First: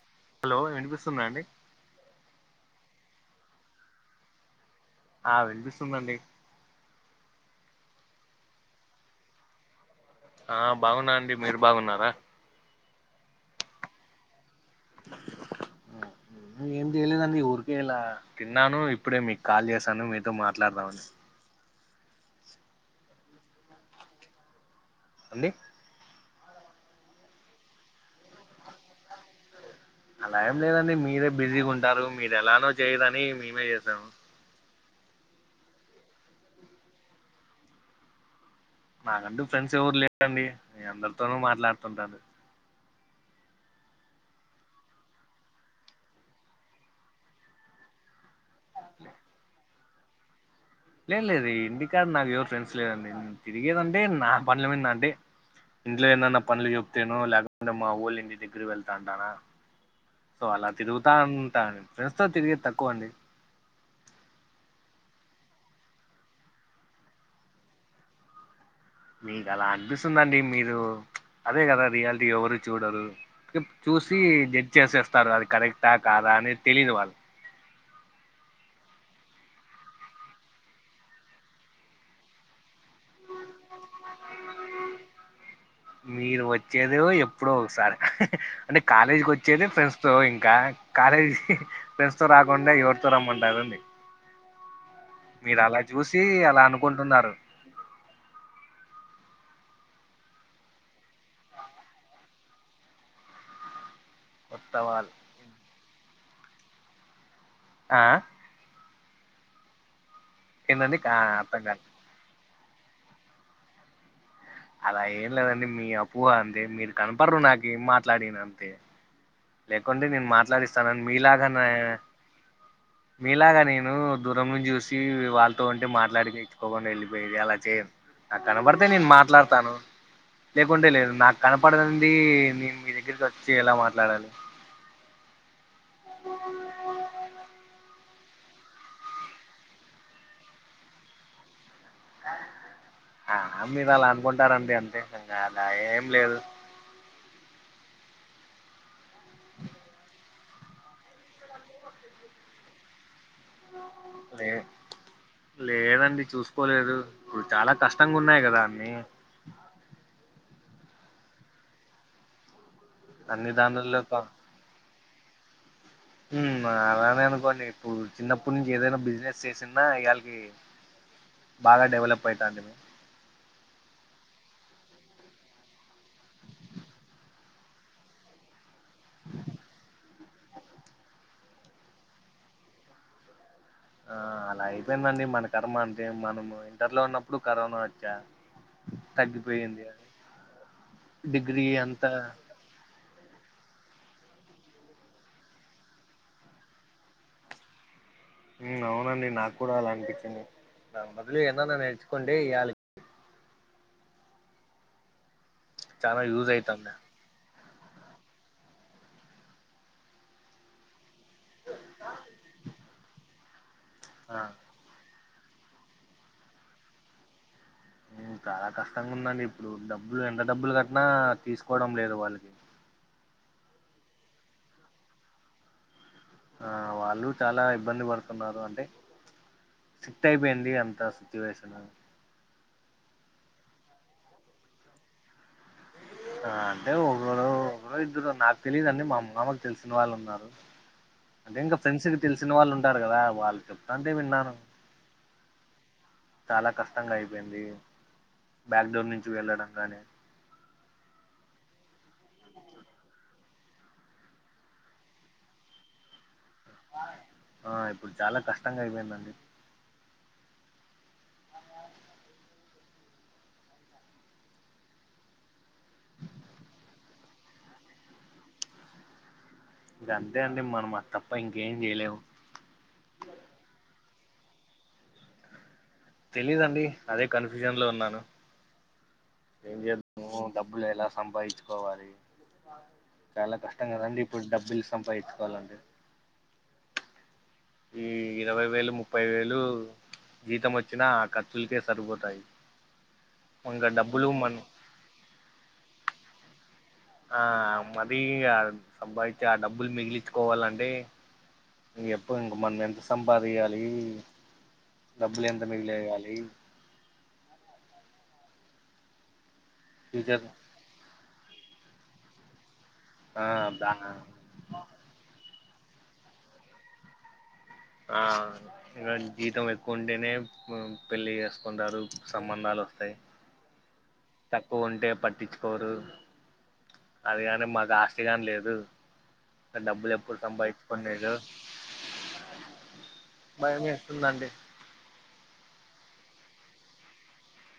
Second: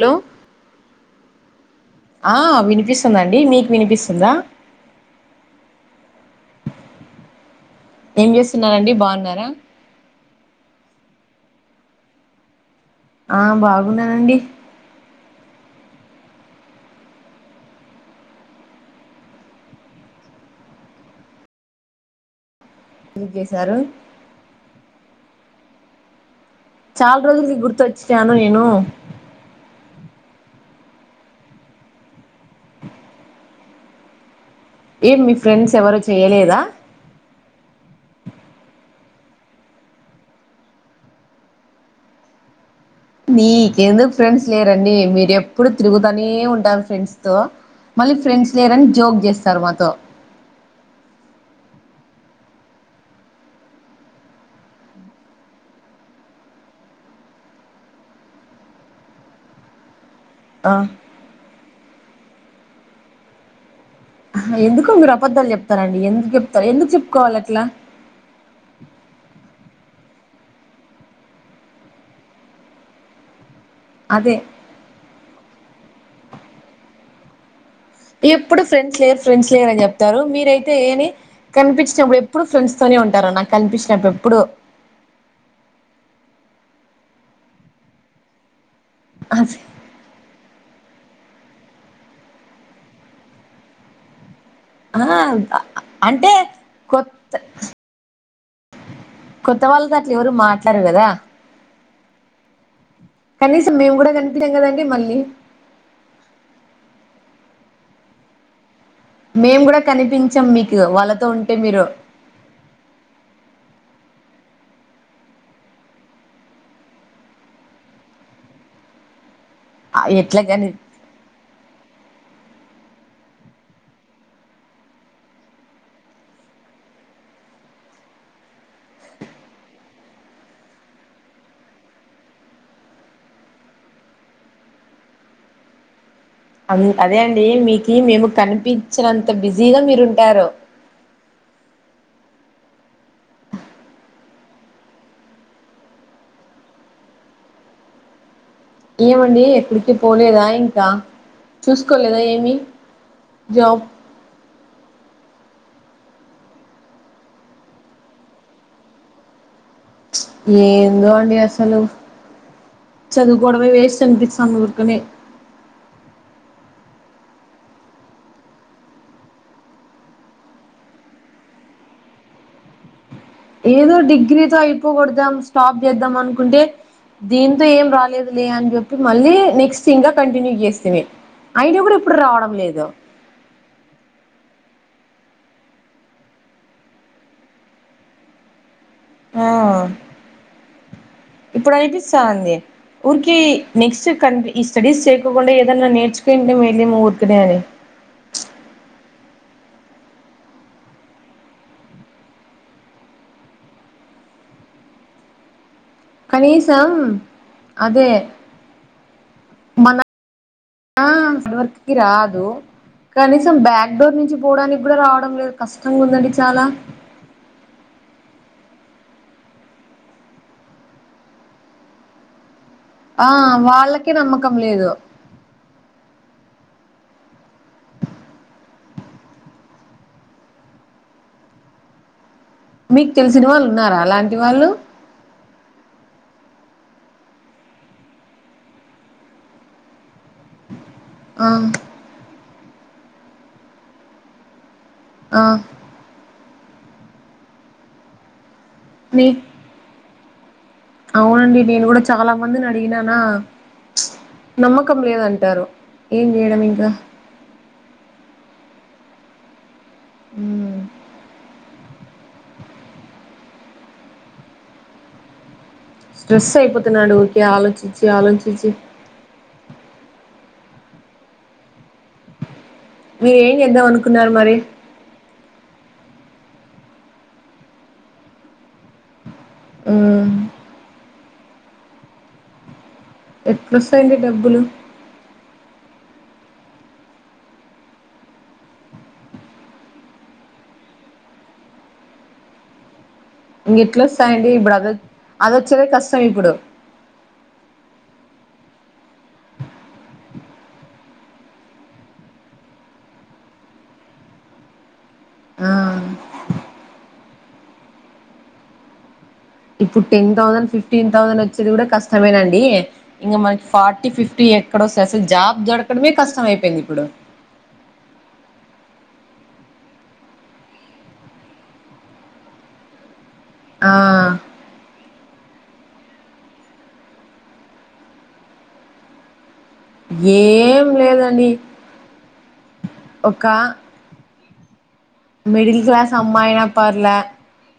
Hello hello వినిపిస్తుంద అండి ఆ వినిపిస్తుందండి మీకు వినిపిస్తుందా ఆ వినిపిస్తుందండి ఏం చేస్తున్నండి బాగున్నారా ఆ బాగున్నా అండి మీరు బాగున్నారా ఆ బాగున్నానండి ఏం చేయలేదండి ఊరికే ఇలా తిన్నాను ఇప్పుడే మీకు కాల్ చేసాను మీతో మాట్లాడదామని ఏం చేశారు అండి చాల రోజులకి గుర్తు వచ్చాను నేను అలా ఏం లేదండి మీరే బిజీగా ఉంటారు మీరు ఎలానో చేయరని మేమే చేసాము ఏం మీ ఫ్రెండ్స్ ఎవ్వరు చేయ్యలేదా నాకంటూ ఫ్రెండ్స్ ఎవరు లేరండి మీ అందరితోనూ మాట్లాడుతుంటాను నీకెందుకు ఫ్రెండ్స్ లేరండి మీరు ఎప్పుడు తిరుగుతనే ఉంటారు ఫ్రెండ్స్ తో మళ్ళీ ఫ్రెండ్స్ లేరని జోక్ చేస్తారు మాతో లేదు లేదు ఇంటి కాదు నాకు ఎవరు ఫ్రెండ్స్ లేదండి తిరిగేదంటే నా పడ్ల మీద అంటే ఇంట్లో ఏమన్నా పనులు చెప్తేనో లేకుంటే మా ఊళ ఇంటి దగ్గర వెళ్తా అంటానా సో అలా ఆ, తిరుగుతా ఉంటాం ఫ్రెండ్స్ తో తిరిగేది తక్కువ అండి ఎందుకు మీరు అబద్ధాలు చెప్తారండి ఎందుకు చెప్తారు ఎందుకు చెప్పుకోవాలి అట్లా మీకు అలా అనిపిస్తుందండి మీరు అదే కదా రియాలిటీ ఎవరు చూడరు చూసి అదే జడ్జ్ చేసేస్తారు వాది కరెక్టా కాదా అనేది తెలియదు వాళ్ళు ఎప్పుడు ఫ్రెండ్స్ లేరు ఫ్రెండ్స్ లేరు అని చెప్తారు మీరయితే ఏని కనిపించినప్పుడు ఎప్పుడు ఫ్రెండ్స్ తోనే ఉంటారు నాకు కనిపించినప్పుడు ఎప్పుడు మీరు వచ్చేదే ఎప్పుడో ఒకసారి అంటే కాలేజ్కి వచ్చేదే ఫ్రెండ్స్ తో ఇంకా కాలేజీ ఫ్రెండ్స్ తో రాకుండా ఎవర్తో రమ్మంటారండి ఆ మీరు అలా చూసి అంటే అలా అనుకుంటున్నారు కొత్త కొత్త వాళ్ళతో అట్లు ఎవరు మాట్లాడరు కదా కనీసం మేము కూడా కనిపించాం కొత్త కదండి వాళ్ళు మళ్ళీ ఆ మేము కూడా కనిపించాం మీకు ఏంటండి ఆ వాళ్ళతో ఉంటే అర్థం మీరు కాలే అలా ఏం లేదండి మీ అపోహ అంతే మీరు కనపడరు నాకి ఏం మాట్లాడిన అంతే లేకుంటే నేను ఎట్లా కని మాట్లాడిస్తాన మీలాగానే మీలాగా నేను దూరం నుంచి చూసి వాళ్ళతో ఉంటే మాట్లాడిచ్చుకోకుండా వెళ్ళిపోయేది అలా చేయను నాకు కనపడితే నేను మాట్లాడతాను లేకుంటే లేదు నాకు కనపడదండి నేను మీ దగ్గరికి వచ్చి ఎలా మాట్లాడాలి అదే అండి మీకు మేము కనిపించినంత బిజీగా మీరుంటారు ఆ మీరు అలా అనుకుంటారండి అంతే ఇంగ అలా ఏం లేదు ఏమండి ఎక్కడికిీ పోలేదా ఇంకా చూసుకోలేదా ఏమీ జాబ్ లేదు లేదండి చూసుకోలేదు ఇప్పుడు చాలా కష్టంగా ఉన్నాయి కదా అన్ని ఏందో అండి అసలు అన్ని చదువుకోడమే దానుల్లో వస్ట్ క- అనిపిస్తంది ఊరికనే ఉమ్మ్ అలానే అనుకోండి ఇప్పుడు చిన్నప్పటి నుంచి ఏదైనా బిజినెస్ చేసిన ఇయళకి బాగా డెవలప్ అయితంటిమీ ఏదో డిగ్రీతో అయిపోకోడదాం స్టాప్ చేద్దాం అనుకుంటే దీంతో ఏం రాలేదు లే అని చెప్పి మళ్ళీ నెక్స్ట్ ఇంకా కంటిన్యూ చేస్తిమీ అయినా కూడా ఇప్పుడు రావడం లేదు ఆ అలా అయిపోయిందండి మన కర్మ అంతే మనం ఇంటర్లో ఉన్నప్పుడు కరోనా వచ్చా ఆ తగ్గిపోయింది అది డిగ్రీ ఇప్పుడు అంతా అనిపిస్తాంది ఊరికి నెక్స్ట్ కంటీ ఈ స్టడీస్ చేయకోకుండా ఏదన్నా నేర్చుకుంటే ఊరికనే అని ఉమ్ అవునండి నాకు కూడా అలా అనిపించింది దాని బదులు ఎందన్న నేర్చుకోంటీ ఇయల చాలా యూజ్ కనీసం అయితాంది అదే మన వర్క్ రాదు కనీసం బ్యాక్డోర్ నుంచి ఆ పోడానికి కూడా రావడం లేదు కష్టంగా ఉందండి చాలా చాలా కష్టంగా ఉందండి ఇప్పుడు డబ్బులు ఎంత డబ్బులు కట్టినా తీసుకోవడం లేదు వాళ్ళకి ఆ వాళ్ళకే నమ్మకం లేదు ఆ వాళ్ళు చాలా ఇబ్బంది పడుతున్నారు అంటే స్ట్రిక్ట్ అయిపోయింది అంత సిచ్యువేషన్ మీకు తెలిసిన వాళ్ళు ఉన్నారా అలాంటి వాళ్ళు అంటే ఒకరు ఒకరు ఇద్దరు నాకు తీలిదండి మా మామ కి తెలిసిన వాళ్ళు ఉన్నారు ఆ అంటే ఇంకా ఫ్రెండ్స్ కి తెలిసిన వాళ్ళు ఉంటారు కదా వాళ్ళు చెప్తంటే విన్నాను ఆ చాలా కష్టంగా అయిపోయింది బ్యాక్డోర్ నీ నుంచి వెళ్ళడం గాని అవునండి నేను కూడా చాలా మందిని అడిగినానా నమ్మకం లేదంటారు ఏం చేయడం ఇంకా ఆ ఇప్పుడు చాలా కష్టంగా అయిపోయిందండి మ్మ్. స్ట్రెస్ అయిపోతున్నాడు ఊరికే ఆలోచించి ఆలోచించి ఇంకా అంతే అండి మనం అది తప్ప ఇంకేం చేయలేము మీరు ఏం చేద్దాం అనుకున్నారు మరి తిలిదండి అదే కన్ఫ్యూజన్ లో ఉన్నాను ఏం మ్మ్. చేద్దాము డబ్బులు ఎలా సంపాదించుకోవాలి చాలా కష్టం ఎట్లొస్తాయండి కదండి ఇప్పుడు డబ్బులు డబ్బుల్లు సంపాదించుకోవాలంటి ఈ ఇరవై వేలు ముప్పై వేలు జీతం వచ్చినా ఖర్చు లకే సరిపోతాయి ఇంకా ఇంకెట్లు డబ్బులు వస్తాయిండి మన ఇప్పుడు అద అది వచ్చేదే కష్టం ఇప్పుడు ఆ మరీ సంపాదించి ఆ డబ్బులు మిగిలిచ్చుకోవాలండే ఇగ ఎప్పుడు ఇంక మనం ఎంత సంపాదీయాలి డబ్బులు ఎంత మిగిలి ఆ వేయాలి ఇప్పుడు ten future thousand fifteen thousand వచ్చేది కూడా కష్టమేనండి ఇంకా ఆ మనకి దా ఫార్టీ ఫిఫ్టీ ఇక్కడ వస్తే అసలు జాబ్ దొరకడమే కష్టమయిపోయింది ఆ ఇగ జీతం ఎక్కువ ఉంటేనే పెళ్లి చేసుకుంటారు సంబంధాలు వస్తాయి ఆ తక్కువ ఉంటే పట్టించుకోరు అది కాని మాకు ఆస్తి గాని లేదు ఇగ డబ్బులు ఎప్పుడు ఏం సంపావించుకులేదు లేదండి ఒక భయం వేస్తుందండి మిడిల్ క్లాస్ అమ్మాయినా పర్లే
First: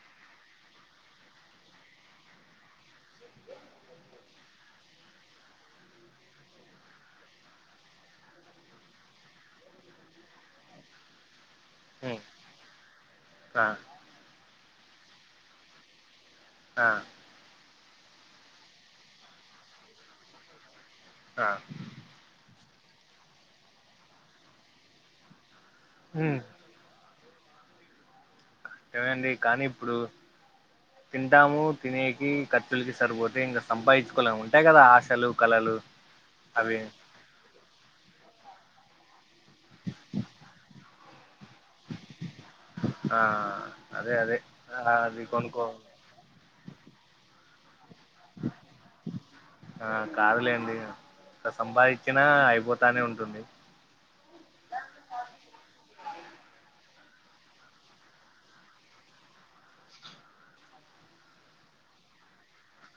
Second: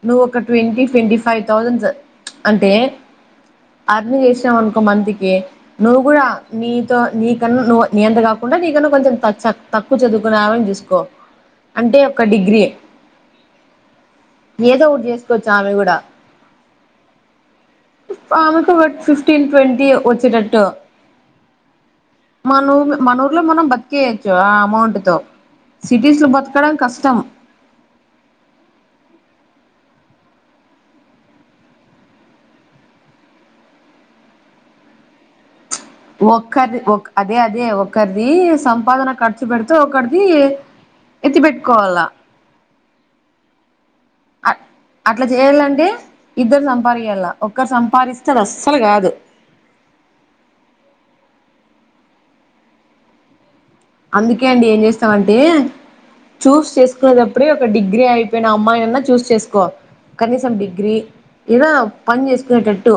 నువ్వు ఒక ట్వంటీ ట్వంటీ ఫైవ్ థౌసండ్ అంటే అర్ ను చేసినవ్ అనుకో మంత్లీ కి నువ్వు కూడా నీతో నీ కన్నా నువ్వు నీ అంత కాకుండా నీ కన్నా కొంచెం చదువుకున్నావని చూసుకో అంటే ఒక ఉమ్, డిగ్రీ ఆ ఏదో ఒకటి చేసుకోవచ్చ ఆమె కూడా ఆ అమెకు ఒక ఫిఫటీన్ ట్వంటీ వచ్చినట్టు ఆ మానూరు మన ఊర్లో మనం బతికేయొచ్చు ఆ అమౌంట్ సిటీస్ లో ఉమ్, బతకడం కష్టం అదే అండి కానీ ఇప్పుడు తింటాము తినేకి ఖర్చులకి సరిపోతే ఇంకా సంపాదించుకోవలే ఉంటాయి కదా ఆశలు కళలు ఒక్కరిది అవి అదే అదే ఒకరిది సంపాదన ఖర్చు పెడితే ఒకరిది ఎత్తి పెట్టుకోవాలా ఆ అదే అదే అది అట్లా కొనుకో చేయాలంటే ఇద్దరు సంపాదయాలలా ఒక్కరు సంపాదిస్తే అది అస్సలు కాదు ఆ కాదులేండి ఎంత సంపాదించినా అయిపోతానే ఉంటుంది అందుకే అండి ఏం చేస్తామంటే చూస్ చేసుకునేటప్పుడే ఒక డిగ్రీ అయిపోయిన అమ్మాయినీ అన్నా చూస్ చేసుకోవలి కనీసం డిగ్రీ ఏదో పని చేసుకునేటట్టు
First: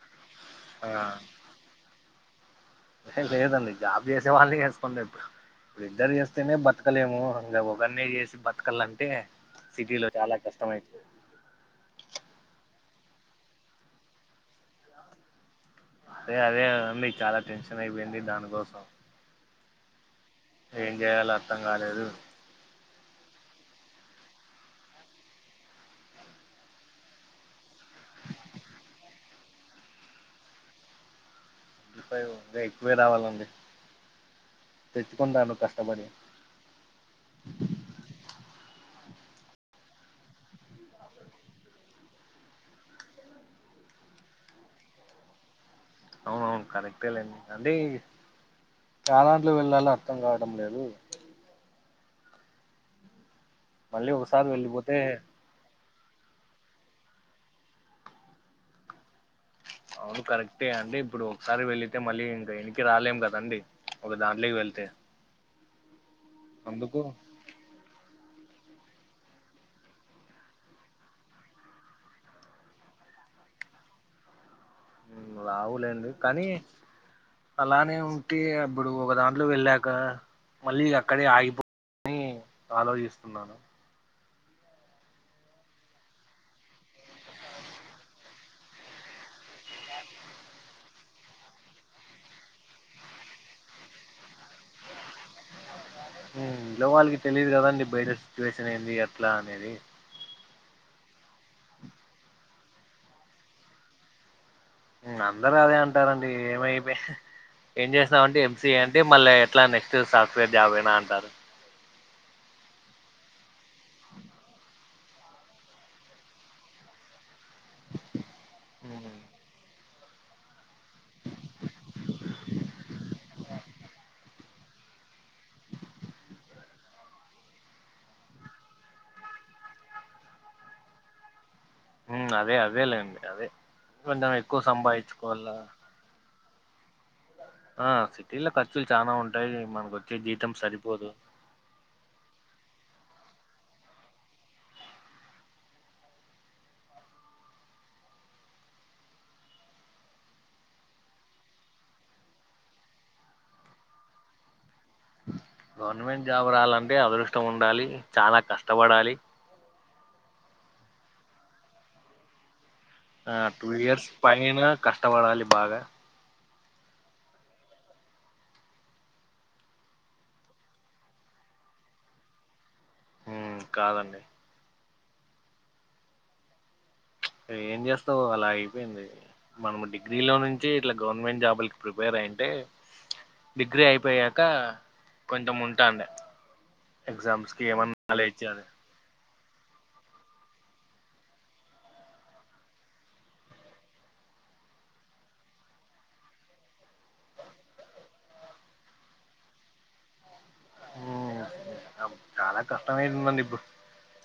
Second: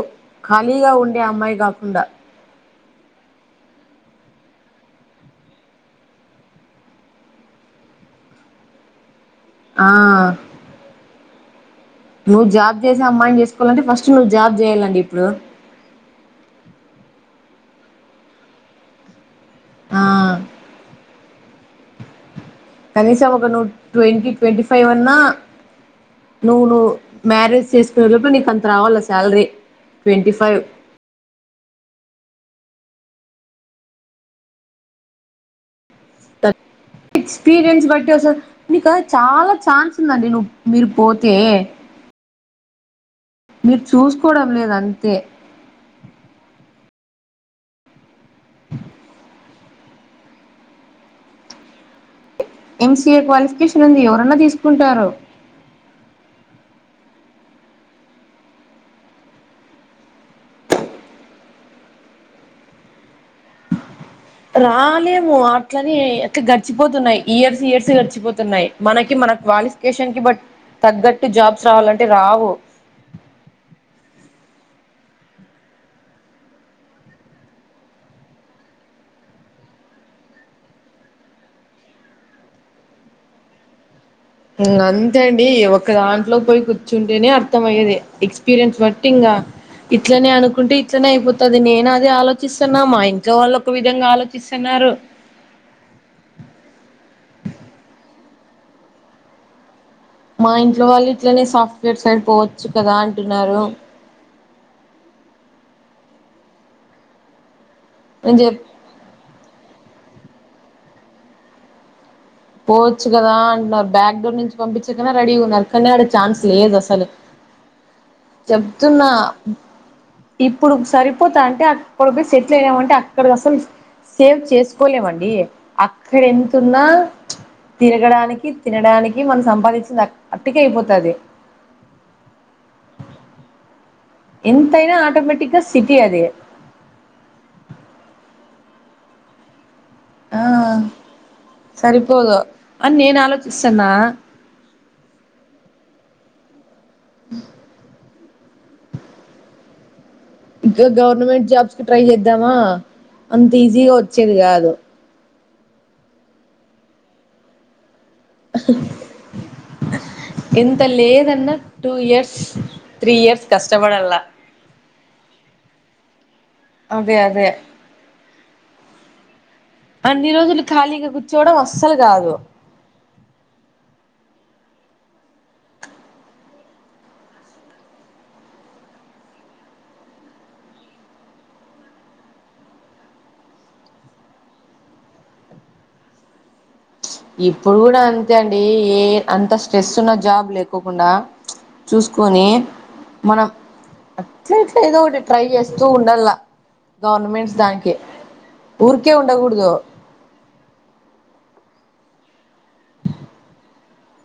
ఆ ఖాళీగా ఉండే అమ్మాయి కాకుండా లేదండి జాబ్ చేసే వాళ్ళకి చేసుకుంటా ఎప్పుడు ఇప్పుడు ఇద్దరు చేస్తేనే బతకలేము ఇంకా ఒకరినే చేసి బతకలంటే ఆ సిటీలో చాలా కష్టమైంది నువ్వు జాబ్ చేసే అమ్మాయిని చేసుకోవాలంటే ఫస్ట్ నువ్వు జాబ్ చేయ్యాలండి ఇప్పుడు అదే అదేం మీకు చాలా టెన్షన్ అయిపోయింది దానికోసం ఆ ఏం చేయయాలో అర్థం కాలేదు కనీసం ఒక నువ్వు ట్వంటీ ట్వంటీ ఫైవ్ అన్నా నువ్వు నువు మ్యారేజ్ చేసుకునేలోపు నీకు అంత రావాల శాలరీ ట్వంటీ ఫైవ్ ఇగ అంటే ఎక్కువే రావాలండి తెచ్చుకుంటాను కష్టపడి ఎక్స్పీరియన్స్ బట్టి నీకు చాలా ఛాన్స్ వస్తుందండి నువ్వు మీరు పోతే మీరు చూసుకోవడం లేదు అంతే అవునవును కరెక్టే లేండి అంటే చాలాంట్లో వెళ్ళాలి అర్థం కావడం లేదు ఎంసీఏ క్వాలిఫికేషన్ ఉంది మళ్ళీ ఎవరన్నా ఒకసారి వెళ్ళిపోతే తీసుకుంటారు అవును కరెక్టే అండి ఇప్పుడు ఒకసారి వెళ్ళితే మళ్ళీ ఇంకా ఎనకి రాలేం కదండి ఒక దాని రాలేము అట్లని అట్లా అందుకు గడిచిపోతున్నాయ్ ఇయర్స్ ఇయర్స్ గడిచిపోతున్నాయి మనకి మన క్వాలిఫికేషన్ కి బట్ తగ్గట్టు జాబ్స్ రావాలంటే రావు రావులేండి కానీ అలానే ఉంటే అప్పుడు ఒక దాంట్లో వెళ్ళాక మళ్ళీ అక్కడే ఆగిపోతు అని ఆలోచిస్తున్నాను ఇంగ అంతే అండి ఒక దాంట్లోకి పోయి కూర్చుంటేనే అర్థం అయ్యేది ఎక్స్పీరియన్స్ బట్టి ఇంకా ఇట్లనే అనుకుంటే ఇట్లనే అయిపోతది నేను అది ఆలోచిస్తున్నా మా ఇంట్లో వాళ్ళు ఒక విధంగా ఆలోచిస్తున్నారు హ్మ్ ఇంట్లో వాళ్ళకి తెలిదు కదండి బయట సిచ్యువేషన్ ఏంది ఎట్లా అనేది మా ఇంట్లో వాళ్ళు ఇట్లనే సాఫ్ట్వేర్ సైడ్ పోవచ్చు కదా అంటున్నారు అందరూ అదే అంటారండి ఏమైపో ఏం నేను చేసావంటే చెప్ ఎంసిఏ అంటే మళ్ళ ఇట్లా నెక్స్ట్ సాఫ్ట్వేర్ జాబేనా అంటారు పోవచ్చు కదా అంటన్నారు బ్యాక్ డోర్ నుంచి పంపించేకన్నా రెడీ ఉన్నారు కానీ ఆడ ఛాన్స్ లేదు అసలు చెప్తున్నా ఉమ్, ఇప్పుడు కి సరిపోతా అంటే అక్కడకి సెటిల్ అయినామంటే అక్ అక్కడ అసలు సేవ్ చేసుకోలేమండి అక్కడ ఎంతున్నా తిరగడానికి తినడానికి మనం సంపాదించింది అ అట్కి అయిపోతాది హ్మ్ అదే అదే లేండి అదే కొంచెం ఎక్కువ సంపాదించుకోవాలా అ అదే ఆ సిటీలో ఖర్చులు చానా ఉంటాయి మనకు వచ్చే ఆ జీతం సరిపోదు సరిపోదు అని నేను ఆలోచిస్తన్న నా ఇంకా గవర్నమెంట్ జాబ్స్ కి ట్రై చేద్దామా అంత ఈజీగా వచ్చేది కాదు గవర్నమెంట్ జాబ్ రాలంటే అదృష్టం ఉండాలి చానా కష్టపడాలి ఎంత లేదన్నా టూ ఇయర్స్ త్రీ ఆ ఇయర్స్ టూ ఇయర్స్ కష్టపడల్లా పైన కష్టపడాలి బాగా అదే అదే అన్ని రోజులు ఖాళీగా కూర్చోవడం అస్సలు కాదు హ్మ్ కాదండి ప్చ్ ఏం చేస్తావు అలా అయిపోయింది మనము డిగ్రీ లో నుంచి ఇట్లా గవర్నమెంట్ జాబులకి ప్రిపేర్ అయుంటే డిగ్రీ అయిపోయాక కొంచెం ఉంటాంది ఇప్పుడు కూడా అంతే అండి ఏ అంత స్ట్రెస్ ఉన్న జాబ్ లేకోకుండా చూసుకొని మనం అట్ ఏదో ఒకటి ట్రై చేస్తూ ఉండాల గవర్నమెంట్స్ దానికి ఊరుకే ఉండకూడదు హ్మ్ చాలా కష్టమైతుందండి ఇప్పుడు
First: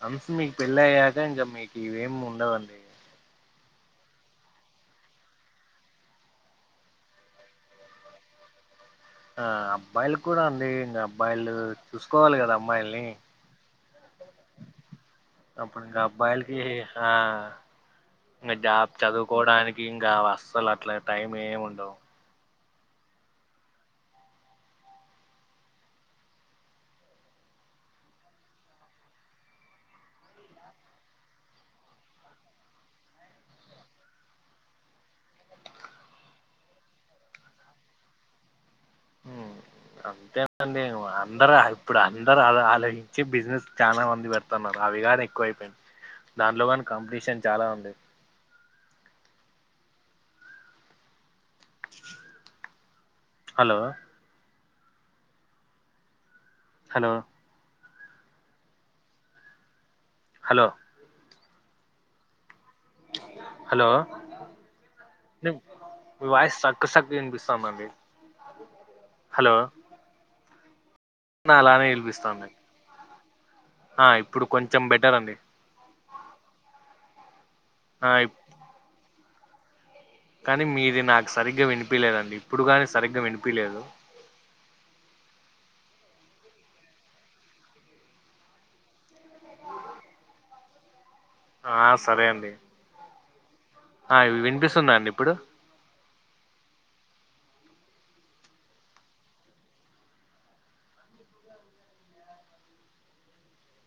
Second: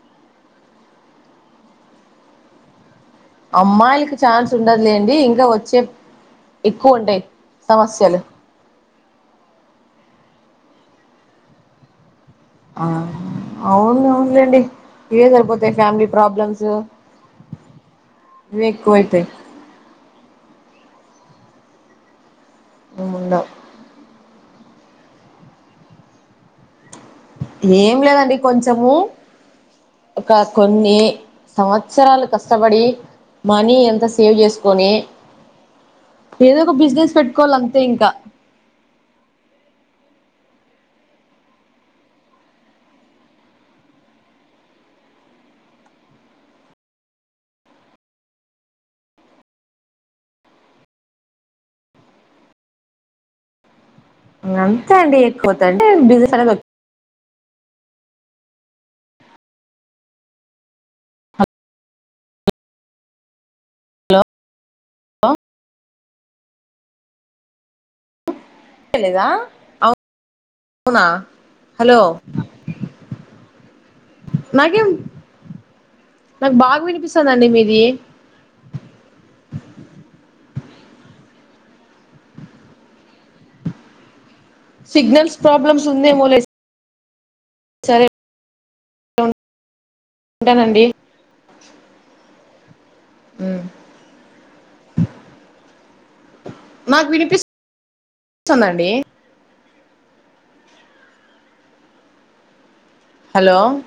వన్స్ మీకు పెళ్ళి అయ్యాక ఇంకా మీకు ఇవేమి ఉండవండి అమ్మాయిలకి ఛాన్స్ ఉండదులేండి ఇంకా వచ్చే ఎక్కువ ఉంటాయి సమస్యలు ఆ అబ్బాయిలకు కూడా అండి ఇంకా అబ్బాయిలు చూసుకోవాలి కదా అమ్మాయిల్ని అవును అవునులేండి ఇవే సరిపోతాయి అప్పుడింక ఫ్యామిలీ అబ్బాయిలకి ప్రాబ్లమ్స్ ఆ ఇంకా ఇవే జాబ్ ఎక్కువైతాయి చదువుకోడానికి ఇంకా అసలు అట్లా టైం ఏమి ఉండవు మేం ఉందా ఏం లేదండి కొంచము ఒక కొన్ని సంవత్సరాలు కష్టపడి మనీ ఎంత సేవ్ చేసుకొని ఏదో ఒక బిజినెస్ పెటుకోవాలి అంతే ఇంకా ఆ అంతేనండి అందరు ఆల్ ఇప్పుడు అందరు అ అలాచ్చి బిజినెస్ చాలా మంది పెడత్ న్నారు అవి కానీ ఎక్కువ అయిపోయింది దాంట్లో కాని కాంపిటీషన్ చాలా ఉంది హలో అంతే అండి ఎక్కువవుతుంది అంటే బిజినెస్ అనేది హలో హలో హలో వినిపిస్ మీ వాయసు స్ట్రక్ స్ట్రక్ వినిపిస్తానండి తె లేదా అవున్ అవునా అలానే హలో పిలిపిస్తాందిండి ఆ ఇప్పుడు కొంచెం నాకేం బెటర్ అండి నాకు బాగ్ వినిపిస్తదండి మీది ఆ ఇప్ కానీ మీది నాకు సరిగ్గా వినిపిలేదండి ఇప్పుడు గానీ సరిగ్గా వినిపిలేదు సిగ్నల్స్ ప్రాబ్లమ్స్ ఉందే మోలే సరే ఉంటానండి ఆ సరే అండి ఉ ఆ ఇన్ వినిపిస్తుంద అండి ఇప్పుడు మాకు వినిపిస్తుందండి హలో